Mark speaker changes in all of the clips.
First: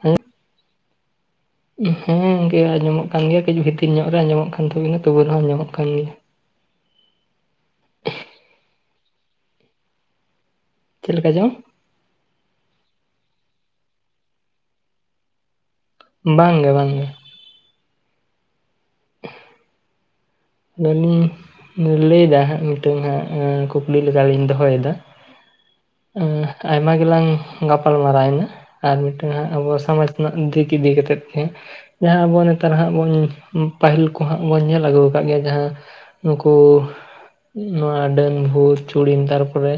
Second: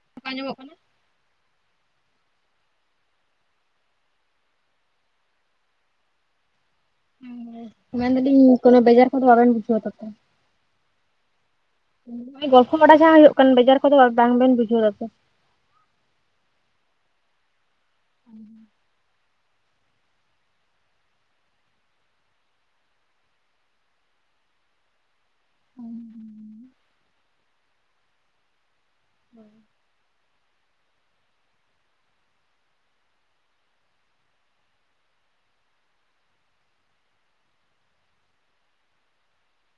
Speaker 1: ᱦᱮᱸ?
Speaker 2: ᱟᱸᱡᱚᱢᱚᱜ ᱠᱟᱱᱟ᱾
Speaker 1: [unintelligible] ᱦᱮᱸ ᱜᱮ ᱟᱸᱡᱚᱢᱚᱜ ᱠᱟᱱ ᱜᱮᱭᱟ ᱠᱤᱪᱷᱩ ᱵᱷᱤᱛᱤᱨ ᱧᱚᱜ ᱨᱮ ᱟᱸᱡᱚᱢᱚᱜ ᱠᱟᱱ ᱛᱟᱵᱤᱱᱟ ᱛᱚᱵᱩ ᱨᱮᱦᱚᱸ ᱟᱸᱡᱚᱢᱚᱜ ᱠᱟᱱ ᱜᱮᱭᱟ᱾
Speaker 2: [inaudible] ᱢᱮᱱ ᱫᱟᱞᱤᱧ ᱠᱚᱱᱳ ᱵᱮᱡᱟᱨ ᱠᱚ ᱫᱚ ᱵᱟᱵᱮᱱ ᱵᱩᱡᱷᱟᱹᱣᱟ ᱛᱟᱛᱮ᱾
Speaker 1: ᱪᱮᱫ ᱞᱮᱠᱟ ᱪᱚᱝ?
Speaker 2: ᱱᱚᱜ-ᱚᱭ ᱜᱚᱞᱯᱚ ᱵᱟᱰᱟ ᱡᱟᱦᱟᱸ ᱦᱩᱭᱩᱜ ᱠᱟᱱ ᱵᱮᱡᱟᱨ ᱠᱚ ᱫᱚ ᱵᱟᱝ ᱵᱮᱱ ᱵᱩᱡᱷᱟᱹᱣ ᱫᱟᱛᱚ?
Speaker 1: ᱵᱟᱝᱜᱮ ᱵᱟᱝᱜᱮ᱾
Speaker 2: ᱦᱩᱸ ᱦᱩᱸ᱾
Speaker 1: [unintelligible] ᱞᱟᱹᱭ ᱫᱟ ᱦᱟᱸᱜ ᱢᱤᱫᱴᱟᱝ ᱦᱟᱸᱜ ᱠᱩᱠᱞᱤ ᱞᱮᱠᱟᱞᱤᱧ ᱫᱚᱦᱚᱭᱮᱫᱟ᱾ ᱟᱭᱢᱟ ᱜᱮᱞᱟᱝ ᱜᱟᱯᱟᱞ ᱢᱟᱨᱟᱣᱭᱮᱱᱟ ᱟᱨ ᱢᱤᱫᱴᱟᱝ ᱦᱟᱸᱜ ᱟᱵᱚ ᱥᱚᱢᱟᱡ ᱨᱮᱱᱟᱜ ᱫᱤᱠ ᱤᱫᱤ ᱠᱟᱛᱮᱫ ᱜᱮ, ᱡᱟᱦᱟᱸ ᱟᱵᱚ ᱱᱮᱛᱟᱨ ᱦᱟᱸᱜ ᱵᱚᱱ ᱯᱟᱹᱦᱤᱞ ᱠᱚ ᱦᱟᱸᱜ ᱵᱚᱱ ᱧᱮᱞ ᱟᱹᱜᱩ ᱠᱟᱜ ᱜᱮᱭᱟ, ᱡᱟᱦᱟᱸ ᱱᱩᱠᱩ ᱱᱚᱣᱟ ᱰᱟᱹᱱ, ᱵᱷᱩᱛ, ᱪᱩᱲᱤᱱ ᱛᱟᱨ ᱯᱚᱨᱮ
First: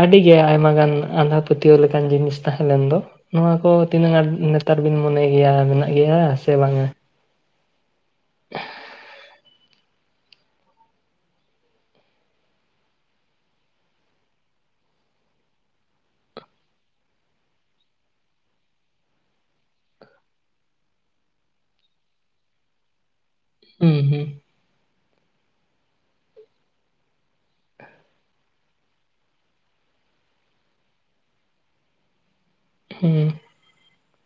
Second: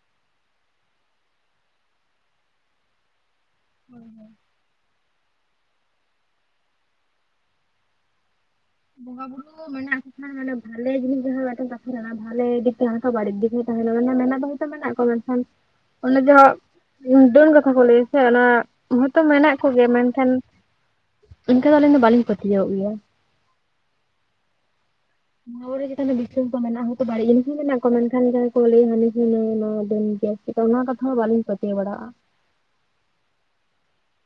Speaker 1: ᱟᱰᱤ ᱜᱮ ᱟᱭᱢᱟ ᱜᱟᱱ ᱟᱸᱫᱷᱟ ᱯᱟᱹᱛᱤᱭᱟᱹᱣ ᱞᱮᱠᱟᱱ ᱡᱤᱱᱤᱥ ᱛᱟᱦᱮᱸ ᱞᱮᱱ ᱫᱚ, ᱱᱚᱣᱟ ᱠᱚ ᱛᱤᱱᱟᱹᱜ ᱟᱸᱴ ᱱᱮᱛᱟᱨ ᱵᱤᱱ ᱢᱚᱱᱮᱭ ᱜᱮᱭᱟ ᱢᱮᱱᱟᱜ ᱜᱮᱭᱟ ᱥᱮ ᱵᱟᱝᱟ? [unintelligible]
Speaker 2: ᱵᱚᱸᱜᱟ ᱵᱩᱨᱩ ᱫᱚ ᱢᱮᱱᱟᱜᱼᱟ ᱠᱚ ᱠᱷᱟᱱ ᱛᱟᱦᱮᱸᱱᱟ, ᱵᱷᱟᱞᱮ‌ [inaudible] ᱚᱱᱮ ᱡᱚᱦᱚᱜ ᱰᱟᱹᱱ ᱠᱟᱛᱷᱟ ᱠᱚ ᱞᱟᱹᱭᱟ ᱥᱮ ᱚᱱᱟ ᱦᱚᱭᱛᱚ ᱢᱮᱱᱟᱜ ᱠᱚ ᱜᱮᱭᱟ ᱢᱮᱱᱠᱷᱟᱱ ᱤᱱᱠᱟ ᱫᱚ ᱟᱹᱞᱤᱧ ᱫᱚ ᱵᱟᱞᱤᱧ ᱯᱟᱹᱛᱭᱟᱹᱣᱟᱜ ᱜᱮᱭᱟ᱾
Speaker 1: ᱦᱩᱸ ᱦᱩᱸ᱾
Speaker 2: ᱵᱚᱸᱜᱟ ᱵᱩᱨᱩ ᱪᱮᱛᱟᱱ ᱨᱮ ᱱᱤᱥᱥᱟᱹᱫ ᱫᱚ ᱢᱮᱱᱟ ᱦᱳᱭᱛᱚ ᱵᱟᱲᱤᱡ ᱡᱤᱱᱤᱥ ᱦᱚᱸ ᱢᱮᱱᱟᱜ ᱠᱚ ᱢᱮᱱᱠᱷᱟᱱ ᱡᱟᱦᱟᱭ ᱠᱚ ᱡᱟᱦᱟᱸᱭ ᱞᱟᱹᱭ ᱦᱟᱱᱤ ᱥᱮ ᱱᱩᱭ ᱱᱚᱣᱟ ᱜᱮᱭᱟᱭ᱾ ᱪᱮᱫᱠᱟ ᱚᱱᱟ ᱠᱟᱛᱷᱟ ᱦᱚᱸ ᱵᱟᱹᱞᱤᱧ ᱯᱟᱹᱛᱭᱟᱹᱶ ᱵᱟᱲᱟᱜᱼᱟ᱾
Speaker 1: ᱦᱮᱸ᱾